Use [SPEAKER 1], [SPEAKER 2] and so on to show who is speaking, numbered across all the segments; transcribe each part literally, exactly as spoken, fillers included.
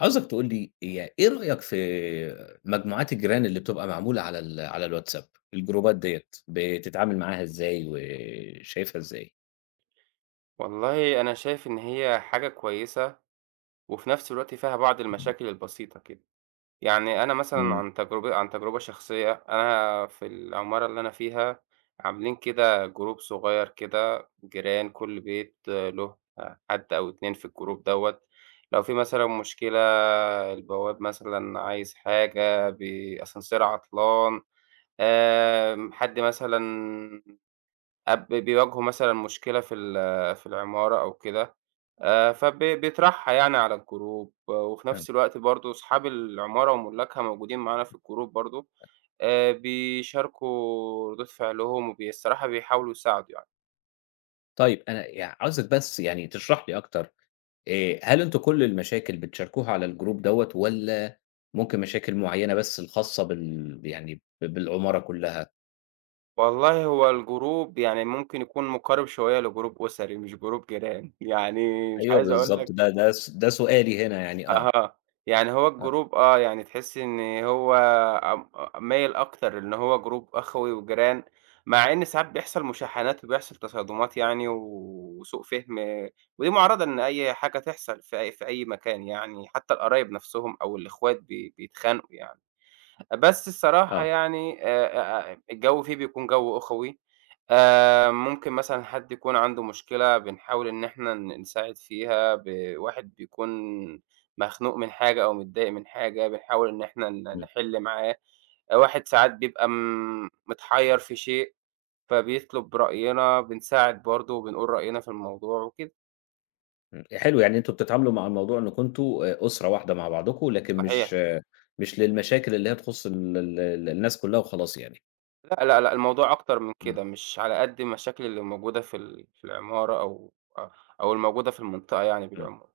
[SPEAKER 1] عاوزك تقول لي هي إيه رأيك في مجموعات الجيران اللي بتبقى معمولة على ال على الواتساب، الجروبات ديّة بتتعامل معاها إزاي وشايفها إزاي؟
[SPEAKER 2] والله أنا شايف إن هي حاجة كويسة، وفي نفس الوقت فيها بعض المشاكل البسيطة كده، يعني أنا مثلًا
[SPEAKER 1] إمم،
[SPEAKER 2] عن تجربة عن تجربة شخصية، أنا في العمارة اللي أنا فيها عاملين كده جروب صغير كده جيران كل بيت له حد أو اتنين في الجروب دوّة، لو في مثلًا مشكلة البواب مثلًا عايز حاجة، بي أسانسير عطلان، آمم، حد مثلًا أب بيواجهه مثلًا مشكلة في ال في العمارة أو كده. آآ فب بيطرحها يعني على الجروب، وفي
[SPEAKER 1] فاهم،
[SPEAKER 2] نفس الوقت برضه أصحاب العمارة وملاكها موجودين معانا في الجروب برضه، آآ بيشاركوا ردود فعلهم وبي الصراحة بيحاولوا يساعدوا يعني.
[SPEAKER 1] طيب أنا يع عاوزك بس يعني تشرح لي أكتر. آآ، هل أنتم كل المشاكل بتشاركوها على الجروب دوّة والّا ممكن مشاكل معيّنة بس الخاصة بال يعني ب بالعمارة كلّها؟
[SPEAKER 2] والله هو الجروب يعني ممكن يكون مقارب شوية لجروب أسري مش جروب جيران، يعني مش
[SPEAKER 1] أيوه
[SPEAKER 2] عايز أقول
[SPEAKER 1] بالضبط،
[SPEAKER 2] لك.
[SPEAKER 1] ده ده س ده سؤالي هنا يعني. آه،
[SPEAKER 2] أها، يعني هو الجروب آه، يعني تحسّي إن هو ام مايل أكتر إن هو جروب أخوي وجيران، مع إن ساعات بيحصل مشاحنات وبيحصل تصادمات يعني و- وسوء فِهم، ودي مُعرّضة إن أي حاجة تحصل في أي في أي مكان يعني، حتى القرايب نَفْسهم أو الإخوات بي بيتخانقوا يعني. بس الصراحة
[SPEAKER 1] آه،
[SPEAKER 2] يعني آآ آآ الجو فيه بيكون جو أخوي، آآ ممكن مثلًا حد يكون عنده مشكلة بنحاول إن إحنا ن نساعد فيها، ب واحد بيكون مخنوق من حاجة أو متضايق من حاجة بنحاول إن إحنا ن
[SPEAKER 1] إمم.
[SPEAKER 2] نحل معاه، آه، واحد ساعات بيبقى م متحيّر في شيء، فبيطلب رأينا، بنساعد برضه وبنقول رأينا في الموضوع وكده.
[SPEAKER 1] إمم، حلو، يعني أنتم بتتعاملوا مع الموضوع إنكم أنتم آآ أسرة واحدة مع بعضكم، لكن مش.
[SPEAKER 2] صحيح.
[SPEAKER 1] آه، مش للمشاكل اللي هي تخُص ال ال ال الناس كلّها وخلاص يعني.
[SPEAKER 2] لأ، لأ، لأ، الموضوع أكتر من
[SPEAKER 1] إمم.
[SPEAKER 2] كده، مش على قد المشاكل اللي موجودة في ال في العمارة أو أ أو الموجودة في المنطقة يعني
[SPEAKER 1] إمم.
[SPEAKER 2] بالعموم.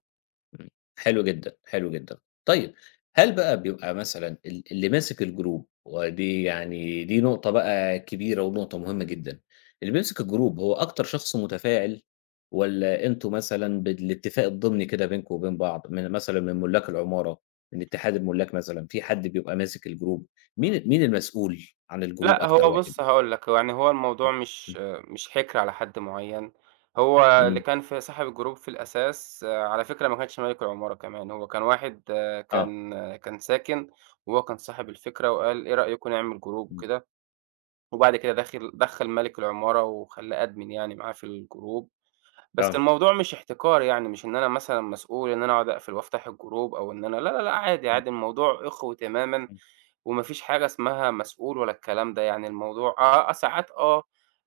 [SPEAKER 1] إمم، حلو جدًا، حلو جدًا. طيب هل بقى بيبقى مثلًا ال اللي ماسك الجروب، ودي يعني دي نقطة بقى كبيرة ونقطة مهمة جدًا، اللي بيمسك الجروب هو أكتر شخص متفاعل والّا أنتم مثلًا بالاتفاق الضمني كده بينكم وبين بعض، من مثلًا من ملاك العمارة، من اتحاد الملاك مثلًا، في حد بيبقى ماسك الجروب، مين مين المسؤول عن الجروب
[SPEAKER 2] لأ،
[SPEAKER 1] أكتر
[SPEAKER 2] هو
[SPEAKER 1] واحد؟
[SPEAKER 2] بُص هاقول لك، هو يعني هو الموضوع مش
[SPEAKER 1] إمم،
[SPEAKER 2] مش حِكر على حد معيّن، هو اللي
[SPEAKER 1] إمم،
[SPEAKER 2] كان في صاحب الجروب في الأساس آه، على فكرة ما كانش مَلِك العمارة كمان، هو كان واحد آه،
[SPEAKER 1] آه،
[SPEAKER 2] كان آه، كان ساكن وهو كان صاحب الفكرة وقال إيه رأيكم نعمل جروب
[SPEAKER 1] إمم،
[SPEAKER 2] وكده، وبعد كده داخل دخّل مَلِك العمارة وخلّاه admin يعني معاه في الجروب. بس
[SPEAKER 1] آه،
[SPEAKER 2] الموضوع مش احتكار يعني، مش إن أنا مثلًا مسؤول إن أنا أقعد أقفل وأفتح الجروب أو إن أنا لا، لا، لأ، عادي،
[SPEAKER 1] إمم،
[SPEAKER 2] عادي الموضوع أخوة تمامًا، وما فيش حاجة اسمها مسؤول ولا الكلام ده، يعني الموضوع آه آه، ساعات آه،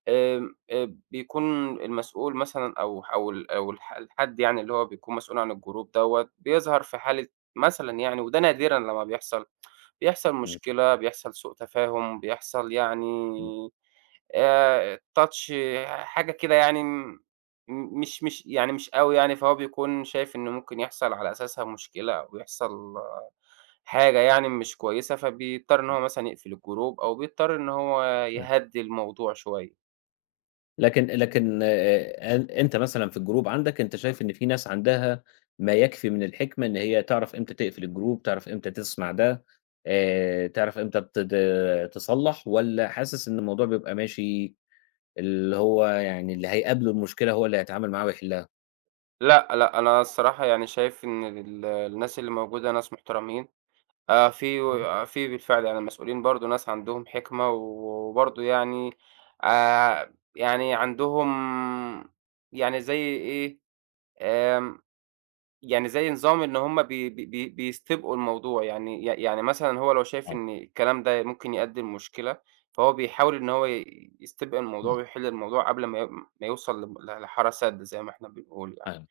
[SPEAKER 2] آمم، آآ، بيكون المسؤول مثلًا أو أو ال أو الح الحد يعني اللي هو بيكون مسؤول عن الجروب دوّة، بيظهر في حالة مثلًا يعني وده نادرًا لمّا بيحصل، بيحصل
[SPEAKER 1] إمم،
[SPEAKER 2] مشكلة، بيحصل سوء تفاهم، بيحصل يعني
[SPEAKER 1] إمم،
[SPEAKER 2] آآ الtouch حاجة كده يعني م مش مش يعني مش أوي يعني، فهو بيكون شايف إن ممكن يحصل على أساسها مشكلة أو يحصل حاجة يعني مش كويسة، فبيضطر إن هو مثلًا يقفل الجروب أو بيضطر إن هو
[SPEAKER 1] إمم.
[SPEAKER 2] يهدّي الموضوع شوية.
[SPEAKER 1] لكن لكن آآ أن أنت مثلًا في الجروب عندك، أنت شايف إن في ناس عندها ما يكفي من الحكمة إن هي تعرف إمتى تقفل الجروب، تعرف إمتى تسمع ده. آآ تعرف إمتى ت ت تصلّح والّا حاسس إن الموضوع بيبقى ماشي، اللي هو يعني اللي هيقابله المشكلة هو اللي هيتعامل معاها ويحلها؟
[SPEAKER 2] لأ، لأ، أنا الصراحة يعني شايف إن ال الناس اللي موجودة ناس محترمين، آآ في و
[SPEAKER 1] إمم،
[SPEAKER 2] آه، في بالفعل يعني المسؤولين برضه ناس عندهم حِكمة وبرضه يعني آآ يعني عندهم يعني زي إيه، آمم، يعني زي نظام إن هُم بي بي بي بيستبقوا الموضوع، يعني ي يعني مثلًا هو لو شايف
[SPEAKER 1] آه،
[SPEAKER 2] إن الكلام ده ممكن يؤدي لمشكلة، فهو بيحاول إن هو ي يستبق الموضوع
[SPEAKER 1] إمم،
[SPEAKER 2] ويحل الموضوع قبل ما ي ما يوصل لم ل لحارة سد زي ما إحنا بنقول يعني،
[SPEAKER 1] فاهم.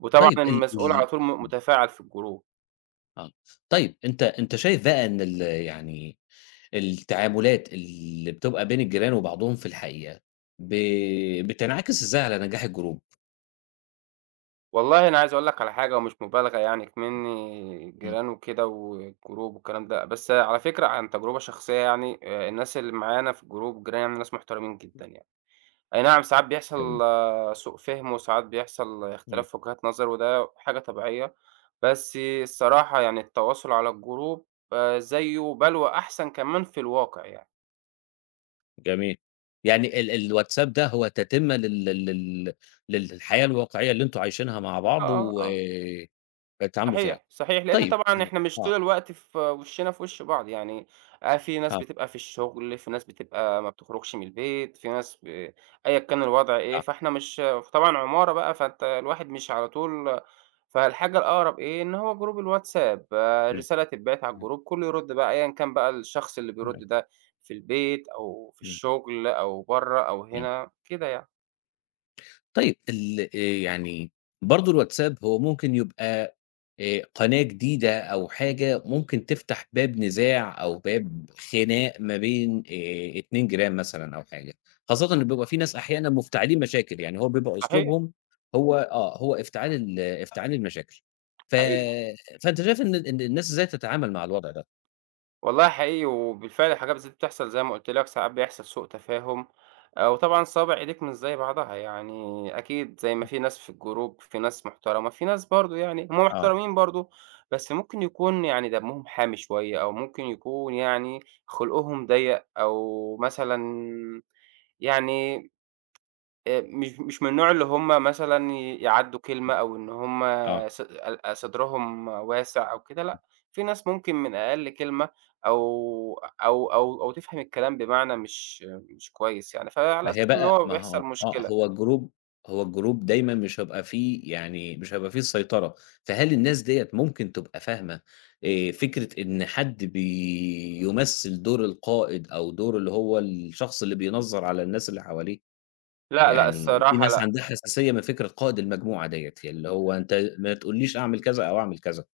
[SPEAKER 2] وطبعًا
[SPEAKER 1] طيب ال
[SPEAKER 2] المسؤول
[SPEAKER 1] ال
[SPEAKER 2] على طول م متفاعل في الجروب.
[SPEAKER 1] آه، طيب أنت أنت شايف بقى إن ال يعني التعاملات اللي بتبقى بين الجيران وبعضهم في الحقيقة ب بتنعكس إزاي على نجاح الجروب؟
[SPEAKER 2] والله أنا عايز أقول لك على حاجة ومش مبالغة يعني إكمنّي
[SPEAKER 1] إمم،
[SPEAKER 2] جيران وكده والجروب والكلام ده، بس على فكرة عن تجربة شخصية يعني آآ، الناس اللي معانا في الجروب جيراني يعني ناس محترمين جدًا يعني. أي نعم، ساعات
[SPEAKER 1] جميل،
[SPEAKER 2] بيحصل آه، سوء فِهم وساعات بيحصل
[SPEAKER 1] إمم،
[SPEAKER 2] اختلاف في وجهات نظر وده حاجة طبيعية، بس الصراحة يعني التواصل على الجروب آآ زيّه بل وأحسن كمان في الواقع يعني.
[SPEAKER 1] جميل. يعني ال الواتساب ده هو تتمة لل لل لل للحياة الواقعية اللي أنتم عايشينها مع بعض
[SPEAKER 2] آه،
[SPEAKER 1] و
[SPEAKER 2] آه.
[SPEAKER 1] بتتعاملوا فيها.
[SPEAKER 2] صحيح، صحيح، لإن
[SPEAKER 1] طيب،
[SPEAKER 2] طبعًا إحنا مش
[SPEAKER 1] آه،
[SPEAKER 2] طول الوقت في وشّنا في وش بعض، يعني آآ في ناس
[SPEAKER 1] آه،
[SPEAKER 2] بتبقى في الشغل، في ناس بتبقى ما بتخرجش من البيت، في ناس ب أيًا كان الوضع إيه،
[SPEAKER 1] آه،
[SPEAKER 2] فإحنا مش طبعًا عمارة بقى، فأنت الواحد مش على طول فالحاجة الأقرب إيه، إن هو جروب الواتساب، آه،
[SPEAKER 1] إمم،
[SPEAKER 2] رسالة تتبعت على
[SPEAKER 1] إمم،
[SPEAKER 2] الجروب، كُلّه يرُد بقى أيًا كان بقى الشخص اللي بيرُد ده في البيت أو في
[SPEAKER 1] إمم،
[SPEAKER 2] الشغل أو برّه أو
[SPEAKER 1] إمم.
[SPEAKER 2] هنا، كده يعني.
[SPEAKER 1] طيب ال آآ يعني برضه الواتساب هو ممكن يبقى آآ قناة جديدة أو حاجة ممكن تفتح باب نزاع أو باب خناق ما بين آآ اتنين جيران جيران مثلًا أو حاجة، خاصةً إن بيبقى في ناس أحيانًا مفتعلين مشاكل، يعني هو بيبقى
[SPEAKER 2] صحيح،
[SPEAKER 1] أسلوبهم، هو آه، هو افتعال ال افتعال المشاكل. ف
[SPEAKER 2] حقيقي.
[SPEAKER 1] فأنت شايف إن إن الناس إزاي تتعامل مع الوضع ده؟
[SPEAKER 2] والله حقيقي وبالفعل الحاجات دي بتحصل زي ما قُلت لك، ساعات بيحصل سوء تفاهم، آآ وطبعًا صوابع إيديك مش زي بعضها، يعني أكيد زي ما في ناس في الجروب، في ناس محترمة، في ناس برضه يعني هم
[SPEAKER 1] آه،
[SPEAKER 2] محترمين برضه، بس ممكن يكون يعني دمهم حامي شوية أو ممكن يكون يعني خُلقهم ضيّق أو مثلًا يعني آآ مش مش من النوع اللي هم مثلًا ي يعدّوا كلمة أو إن هم
[SPEAKER 1] آه.
[SPEAKER 2] ص ال صدرهم واسع أو كده لأ، في ناس ممكن من أقل كلمة أو أو أو أو تفهم الكلام بمعنى مش مش كويس يعني، فعلى
[SPEAKER 1] ما
[SPEAKER 2] أساس
[SPEAKER 1] هي
[SPEAKER 2] إن
[SPEAKER 1] بقى
[SPEAKER 2] هو
[SPEAKER 1] ما هو،
[SPEAKER 2] بيحصل
[SPEAKER 1] آه،
[SPEAKER 2] مشكلة.
[SPEAKER 1] هو الجروب هو الجروب دايمًا مش هيبقى فيه، يعني مش هيبقى فيه السيطرة، فهل الناس ديّة ممكن تبقى فاهمة آآ فكرة إن حد بيمثّل دور القائد أو دور اللي هو الشخص اللي بينظّر على الناس اللي حواليه؟
[SPEAKER 2] لأ، لأ
[SPEAKER 1] يعني في
[SPEAKER 2] الصراحة
[SPEAKER 1] ناس
[SPEAKER 2] لأ،
[SPEAKER 1] عندها حساسية من فكرة قائد المجموعة ديّة، اللي هو أنت ما تقوليش أعمل كذا أو أعمل كذا،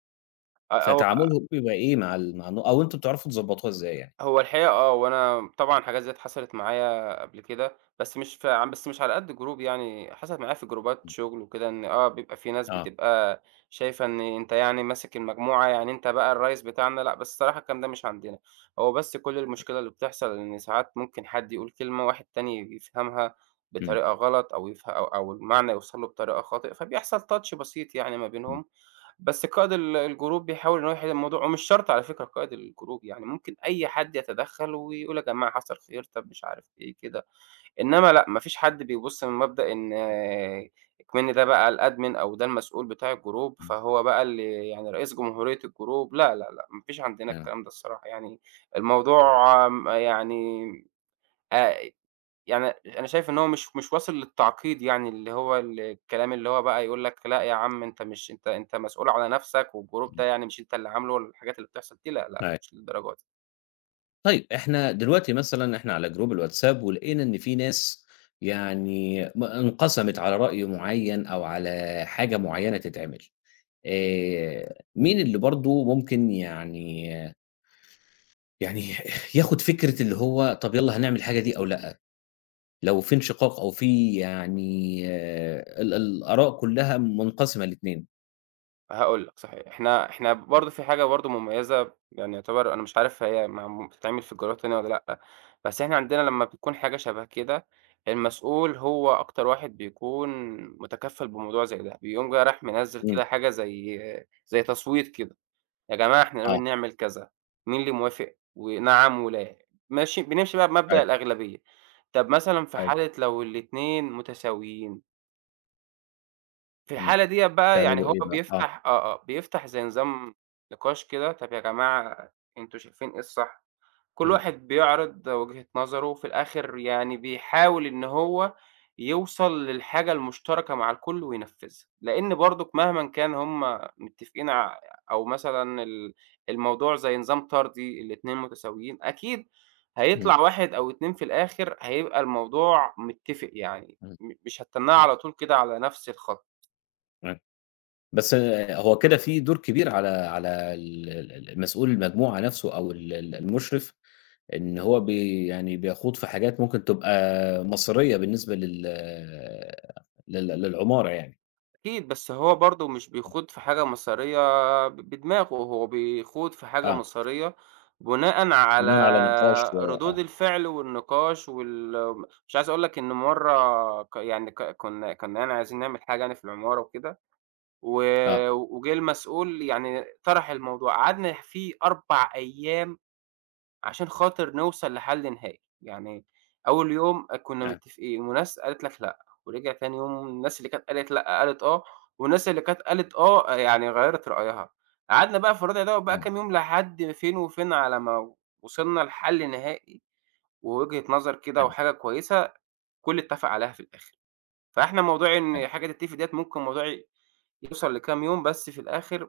[SPEAKER 2] أ هو
[SPEAKER 1] فتعاملهم بيبقى إيه مع ال مع الن أو أنتم بتعرفوا تضبّطوها إزاي يعني؟
[SPEAKER 2] هو الحقيقة آه، وأنا طبعًا حاجات زي ديّة حصلت معايا قبل كده، بس مش في عم بس مش على قد جروب يعني، حصلت معايا في جروبات
[SPEAKER 1] إمم،
[SPEAKER 2] شغل وكده، إن آه، بيبقى في ناس
[SPEAKER 1] آه،
[SPEAKER 2] بتبقى شايفة إن أنت يعني ماسك المجموعة، يعني أنت بقى الريّس بتاعنا، لأ، بس الصراحة الكلام ده مش عندنا، هو بس كل المشكلة اللي بتحصل إن ساعات ممكن حد يقول كلمة واحد تاني يفهمها
[SPEAKER 1] إمم،
[SPEAKER 2] بطريقة غلط أو يفه أو أو المعنى يوصل له بطريقة خاطئ، فبيحصل touch بسيط يعني ما
[SPEAKER 1] إمم،
[SPEAKER 2] بينهم، بس قائد ال الجروب بيحاول إن هو يحل الموضوع ومش شرط على فكرة قائد الجروب، يعني ممكن أي حد يتدخّل ويقول يا جماعة حصل خير، طب مش عارف إيه كده، إنّما لأ، ما فيش حد بيبُص من مبدأ إن آه، إكمن ده بقى الadmin أو ده المسؤول بتاع الجروب،
[SPEAKER 1] إمم،
[SPEAKER 2] فهو بقى اللي يعني رئيس جمهورية الجروب، لا، لا، لأ، ما فيش عندنا
[SPEAKER 1] آه،
[SPEAKER 2] الكلام ده الصراحة يعني، الموضوع م يعني آآ يعني أنا شايف إن هو مش مش واصل للتعقيد يعني، اللي هو ال الكلام اللي هو بقى يقول لك لأ يا عم أنت مش أنت أنت مسؤول على نَفْسك، والجروب
[SPEAKER 1] إمم،
[SPEAKER 2] ده يعني مش أنت اللي عامله، والحاجات اللي بتحصل دي لأ، لأ،
[SPEAKER 1] أيوه.
[SPEAKER 2] مش للدرجة دي.
[SPEAKER 1] طيب إحنا دلوقتي مثلًا إحنا على جروب الواتساب ولقينا إن في ناس يعني م انقسمت على رأي معيّن أو على حاجة معيّنة تتعمل. آآ مين اللي برضه ممكن يعني، يعني ياخد فكرة اللي هو طب يالّا هنعمل الحاجة دي أو لأ، لو في انشقاق أو في يعني. آه، ال الآراء كلّها منقسمة الاتنين؟
[SPEAKER 2] هاقول لك صحيح، إحنا إحنا برضه في حاجة برضه مميزة يعني يعتبر أنا مش عارف هي معم بتتعمل في الجروبات التانية والّا لأ، بس إحنا عندنا لمّا بتكون حاجة شبه كده، المسؤول هو أكتر واحد بيكون متكفّل بموضوع زي ده، بيقوم جاي رايح منزّل
[SPEAKER 1] إمم،
[SPEAKER 2] كده حاجة زي زي تصويت كده. يا جماعة إحنا
[SPEAKER 1] آه،
[SPEAKER 2] ناويين نعمل كذا، مين اللي موافق؟ ونعم ولا ماشي بنمشي بقى بمبدأ
[SPEAKER 1] أيوه،
[SPEAKER 2] الأغلبية. طب مثلًا في
[SPEAKER 1] أيوه،
[SPEAKER 2] حالة لو الاتنين متساويين، في
[SPEAKER 1] إمم،
[SPEAKER 2] الحالة ديّة بقى يعني
[SPEAKER 1] تعملوا
[SPEAKER 2] هو
[SPEAKER 1] إيه بقى؟ آه،
[SPEAKER 2] بيفتح آه، آه، بيفتح زي نظام نقاش كده، طب يا جماعة أنتم شايفين إيه الصح؟ كل
[SPEAKER 1] إمم،
[SPEAKER 2] واحد بيعرض وجهة نظره، في الآخر يعني بيحاول إن هو يوصل للحاجة المشتركة مع الكل وينفذها، لإن برضُك مهمًا كان هُم متفقين ع أو مثلًا ال الموضوع زي نظام طردي الاتنين متساويين، أكيد
[SPEAKER 1] إمم،
[SPEAKER 2] هيطلع واحد أو اتنين في الآخر هيبقى الموضوع متفق يعني،
[SPEAKER 1] إمم،
[SPEAKER 2] م مش هتتنّاه على طول كده على نفس الخط.
[SPEAKER 1] إمم. بس هو كده في دور كبير على على ال ال المسؤول المجموعة نفسه أو ال ال المُشرف، إن هو بي يعني بيخوض في حاجات ممكن تبقى مصيرية بالنسبة لل لل للعمارة يعني،
[SPEAKER 2] أكيد، بس هو برضه مش بيخوض في حاجة مصيرية ب بدماغه، هو بيخوض في حاجة
[SPEAKER 1] آه،
[SPEAKER 2] مصيرية بناءً
[SPEAKER 1] بناءً على نقاش.
[SPEAKER 2] على
[SPEAKER 1] و
[SPEAKER 2] ردود
[SPEAKER 1] آه،
[SPEAKER 2] الفعل والنقاش وال مش عايز أقول لك إن مرّة ك يعني ك كنا كنا يعني عايزين نعمل حاجة يعني في العمارة وكده، و
[SPEAKER 1] آه،
[SPEAKER 2] وجه المسؤول يعني طرح الموضوع، قعدنا فيه أربع أيام عشان خاطر نوصل لحل نهائي، يعني أول يوم كنا
[SPEAKER 1] فاهم،
[SPEAKER 2] متفقين وناس قالت لك لأ، ورجع تاني يوم الناس اللي كانت قالت لأ قالت آه، والناس اللي كانت قالت آه يعني غيّرت رأيها، قعدنا بقى في الردع دوّة بقى
[SPEAKER 1] فاهم،
[SPEAKER 2] كام يوم لحد فين وفين على ما وصلنا لحل نهائي ووجهة نظر كده
[SPEAKER 1] فاهم،
[SPEAKER 2] وحاجة كويسة الكل اتفق عليها في الآخر، فإحنا موضوع
[SPEAKER 1] فاهم،
[SPEAKER 2] إن حاجة تتفق ديّة ممكن موضوع ي يوصل لكام يوم بس في الآخر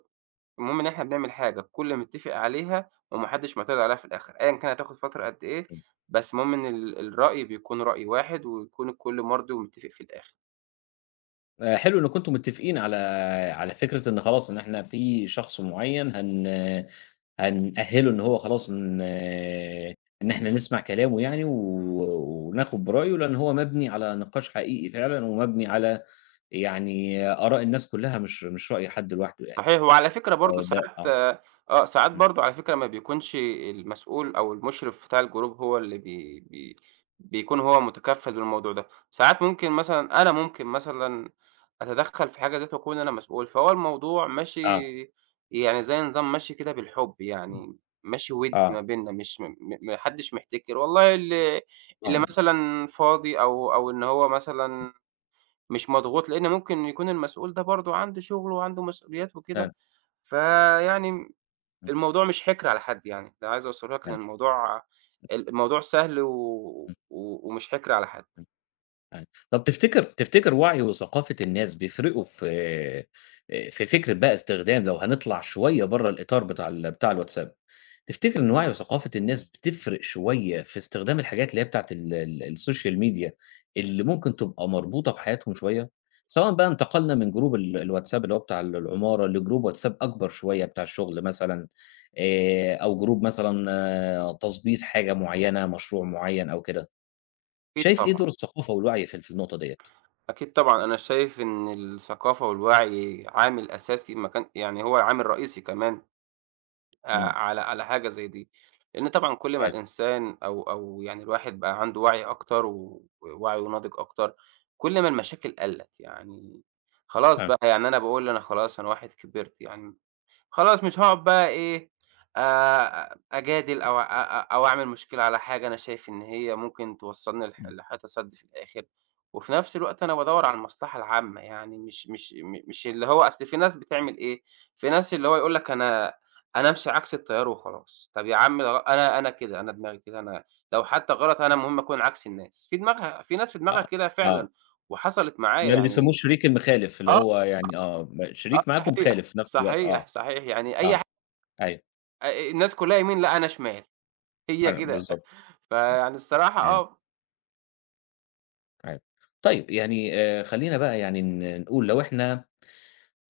[SPEAKER 2] المهم إن إحنا بنعمل حاجة الكل متّفق عليها وما حدّش معترض عليها في الآخر، أيًا كان هتاخد فترة قد إيه،
[SPEAKER 1] فاهم.
[SPEAKER 2] بس المهم إن ال الرأي بيكون رأي واحد ويكون الكل مَرضي ومتّفق في الآخر.
[SPEAKER 1] آآ حلو إنّكم أنتم متّفقين على على فكرة إن خلاص إن إحنا في شخص معيّن هن هنأهّله إن هو خلاص إن إن إحنا نسمع كلامه يعني و وناخد برأيه، لإن هو مبني على نقاش حقيقي فعلًا، ومبني على يعني آراء الناس كلّها، مش مش رأي حد لوحده يعني،
[SPEAKER 2] صحيح، وعلى فكرة برضه
[SPEAKER 1] فده
[SPEAKER 2] ساعات
[SPEAKER 1] آه،
[SPEAKER 2] آه، ساعات
[SPEAKER 1] إمم،
[SPEAKER 2] برضه على فكرة ما بيكونش المسؤول أو المُشرف بتاع الجروب هو اللي بي بي بيكون هو متكفّل بالموضوع ده، ساعات ممكن مثلًا أنا ممكن مثلًا أتدخّل في حاجة ذات وأكون أنا مسؤول، فهو الموضوع ماشي
[SPEAKER 1] آه،
[SPEAKER 2] يعني زي نظام ماشي كده بالحُب يعني، ماشي وِدّي ما
[SPEAKER 1] آه،
[SPEAKER 2] بيننا مش م م ما حدّش محتكر، والله اللي اللي
[SPEAKER 1] آه،
[SPEAKER 2] مثلًا فاضي أو أو إن هو مثلًا مش مضغوط، لإن ممكن يكون المسؤول ده برضه عنده شُغل وعنده مسؤوليات
[SPEAKER 1] فعلًا،
[SPEAKER 2] وكده. فيعني
[SPEAKER 1] م.
[SPEAKER 2] الموضوع مش حِكر على حد يعني، ده عايز أوصّله لك إن
[SPEAKER 1] فعلًا، إمم، إمم،
[SPEAKER 2] الموضوع ال الموضوع سهل و
[SPEAKER 1] إمم.
[SPEAKER 2] و ومش حِكر على حد.
[SPEAKER 1] أيوه. طب تفتكر تفتكر وعي وثقافة الناس بيفرقوا في. آآ في فكرة بقى استخدام، لو هنطلع شوية برّه الإطار بتاع ال بتاع الواتساب، تفتكر إن وعي وثقافة الناس بتفرق شوية في استخدام الحاجات اللي هي بتاعة ال ال الsocial media اللي ممكن تبقى مربوطة بحياتهم شوية؟ سواء بقى انتقلنا من جروب ال الواتساب اللي هو بتاع ال العمارة لجروب واتساب أكبر شوية بتاع الشغل مثلًا. آآ أو جروب مثلًا تضبيط حاجة معيّنة، مشروع معيّن أو كده.
[SPEAKER 2] أكيد
[SPEAKER 1] شايف إيه
[SPEAKER 2] طبعًا،
[SPEAKER 1] دور الثقافة والوعي في ال في النقطة ديّة؟
[SPEAKER 2] أكيد طبعًا. أنا شايف إن الثقافة والوعي عامل أساسي ما كان يعني هو عامل رئيسي كمان آآ
[SPEAKER 1] إمم.
[SPEAKER 2] على على حاجة زي دي، لإن طبعًا كل ما
[SPEAKER 1] أيوه،
[SPEAKER 2] الإنسان أو أو يعني الواحد بقى عنده وعي أكتر و ووعيه ناضج أكتر، كل ما المشاكل قَلّت. يعني خلاص
[SPEAKER 1] فاهم،
[SPEAKER 2] بقى، يعني أنا باقول أنا خلاص أنا واحد كبرت يعني خلاص مش هاقعد بقى إيه، آآ أجادل أو أ أ أو أعمل مشكلة على حاجة أنا شايف إن هي ممكن توصّلني لح
[SPEAKER 1] إمم.
[SPEAKER 2] لحيطة سد في الآخر، وفي نفس الوقت أنا بادوّر على المصلحة العامة، يعني مش مش م مش اللي هو أصل في ناس بتعمل إيه، في ناس اللي هو يقول لك أنا أنا أمشي عكس التيار وخلاص، طَب يا عم ده غ أنا أنا كده، أنا دماغي كده، أنا لو حتى غلط أنا المهم أكون عكس الناس، في دماغها في ناس في دماغها
[SPEAKER 1] آه،
[SPEAKER 2] كده
[SPEAKER 1] آه،
[SPEAKER 2] فعلًا، وحصلت معايا
[SPEAKER 1] يعني بيسمّوه
[SPEAKER 2] يعني
[SPEAKER 1] الشريك المخالف، اللي
[SPEAKER 2] آه،
[SPEAKER 1] هو يعني، آه، م
[SPEAKER 2] آه
[SPEAKER 1] شريك معاك
[SPEAKER 2] صحيح،
[SPEAKER 1] ومخالف في نفس الوقت، آه،
[SPEAKER 2] صحيح، صحيح، يعني أي
[SPEAKER 1] آه، أيوه،
[SPEAKER 2] آآ الناس كلّها يمين، لأ أنا شمال، هي
[SPEAKER 1] أيوه
[SPEAKER 2] كده.
[SPEAKER 1] بالضبط، إمم،
[SPEAKER 2] فيعني الصراحة
[SPEAKER 1] أيوه،
[SPEAKER 2] آه،
[SPEAKER 1] أيوه. طيب يعني آآ، خلّينا بقى يعني ن نقول لو إحنا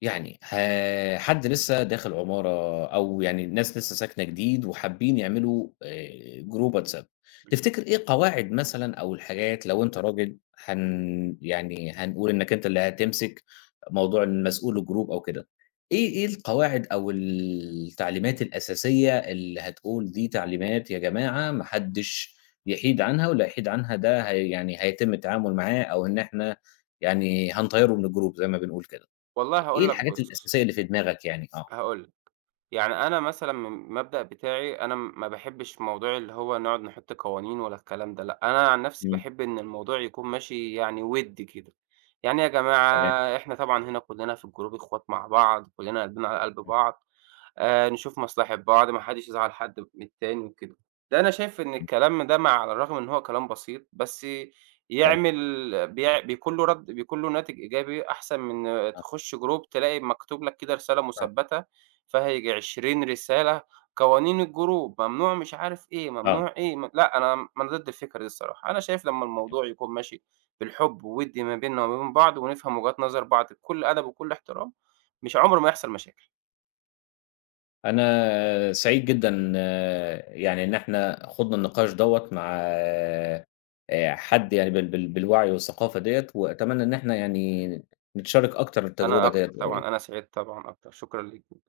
[SPEAKER 1] يعني ه حد لسه داخل عمارة أو يعني ناس لسه ساكنة جديد وحابين يعملوا آآ جروب واتساب، تفتكر إيه قواعد مثلًا أو الحاجات لو أنت راجل، هن يعني هنقول إنك أنت اللي هتمسك موضوع المسؤول الجروب أو كده، إيه إيه القواعد أو التعليمات الأساسية اللي هتقول دي تعليمات يا جماعة، ما حدش يحيد عنها واللي هيحيد عنها ده، هي يعني هيتم التعامل معاه أو إن إحنا يعني هنطيّره من الجروب زي ما بنقول كده؟
[SPEAKER 2] والله
[SPEAKER 1] إيه
[SPEAKER 2] هاقول لك
[SPEAKER 1] الحاجات
[SPEAKER 2] بُص،
[SPEAKER 1] الأساسية اللي في دماغك يعني؟ آه،
[SPEAKER 2] هاقول لك، يعني أنا مثلًا من المبدأ بتاعي أنا م- ما باحبّش موضوع اللي هو نقعد نحُط قوانين ولا الكلام ده، لأ، أنا عن نَفْسي
[SPEAKER 1] إمم،
[SPEAKER 2] باحب إن الموضوع يكون ماشي يعني وِدّي كده، يعني يا جماعة
[SPEAKER 1] تمام،
[SPEAKER 2] إحنا طبعًا هنا كلّنا في الجروب إخوات مع بعض، كلّنا قلبنا على قلب
[SPEAKER 1] إمم،
[SPEAKER 2] بعض، آآ نشوف مصلحة بعض، ما حدّش يزعّل حد من التاني وكده. ده أنا شايف إن
[SPEAKER 1] إمم،
[SPEAKER 2] الكلام ده مع على الرغم إن هو كلام بسيط، بس
[SPEAKER 1] أيوه،
[SPEAKER 2] يعمل بيع بيكون له رَد بيكون له ناتج إيجابي أحسن من
[SPEAKER 1] آه،
[SPEAKER 2] تخُش group تلاقي مكتوب لك كده رسالة
[SPEAKER 1] آه،
[SPEAKER 2] مثبّتة فيها ييجي عشرين رسالة، قوانين الgroup ممنوع مش عارف إيه،
[SPEAKER 1] آه،
[SPEAKER 2] ممنوع إيه، م لأ أنا م أنا ضد الفكرة دي الصراحة. أنا شايف لمّا
[SPEAKER 1] تمام.
[SPEAKER 2] الموضوع يكون ماشي بالحُب وِوِد ما بيننا وما بين بعض ونفهم وجهات نظر بعض بكل أدب وكل احترام، مش عُمره ما يحصل مشاكل.
[SPEAKER 1] أنا سعيد جدًا يعني إن إحنا خُضنا النقاش دوّة مع آآ حد يعني بال بال بالوعي والثقافة ديّة، وأتمنى إن إحنا يعني نتشارك أكتر التجربة
[SPEAKER 2] أنا
[SPEAKER 1] ديّة
[SPEAKER 2] أكتر طبعًا،
[SPEAKER 1] قريب.
[SPEAKER 2] أنا سعيد طبعًا أكتر، شكرًا ليكِ.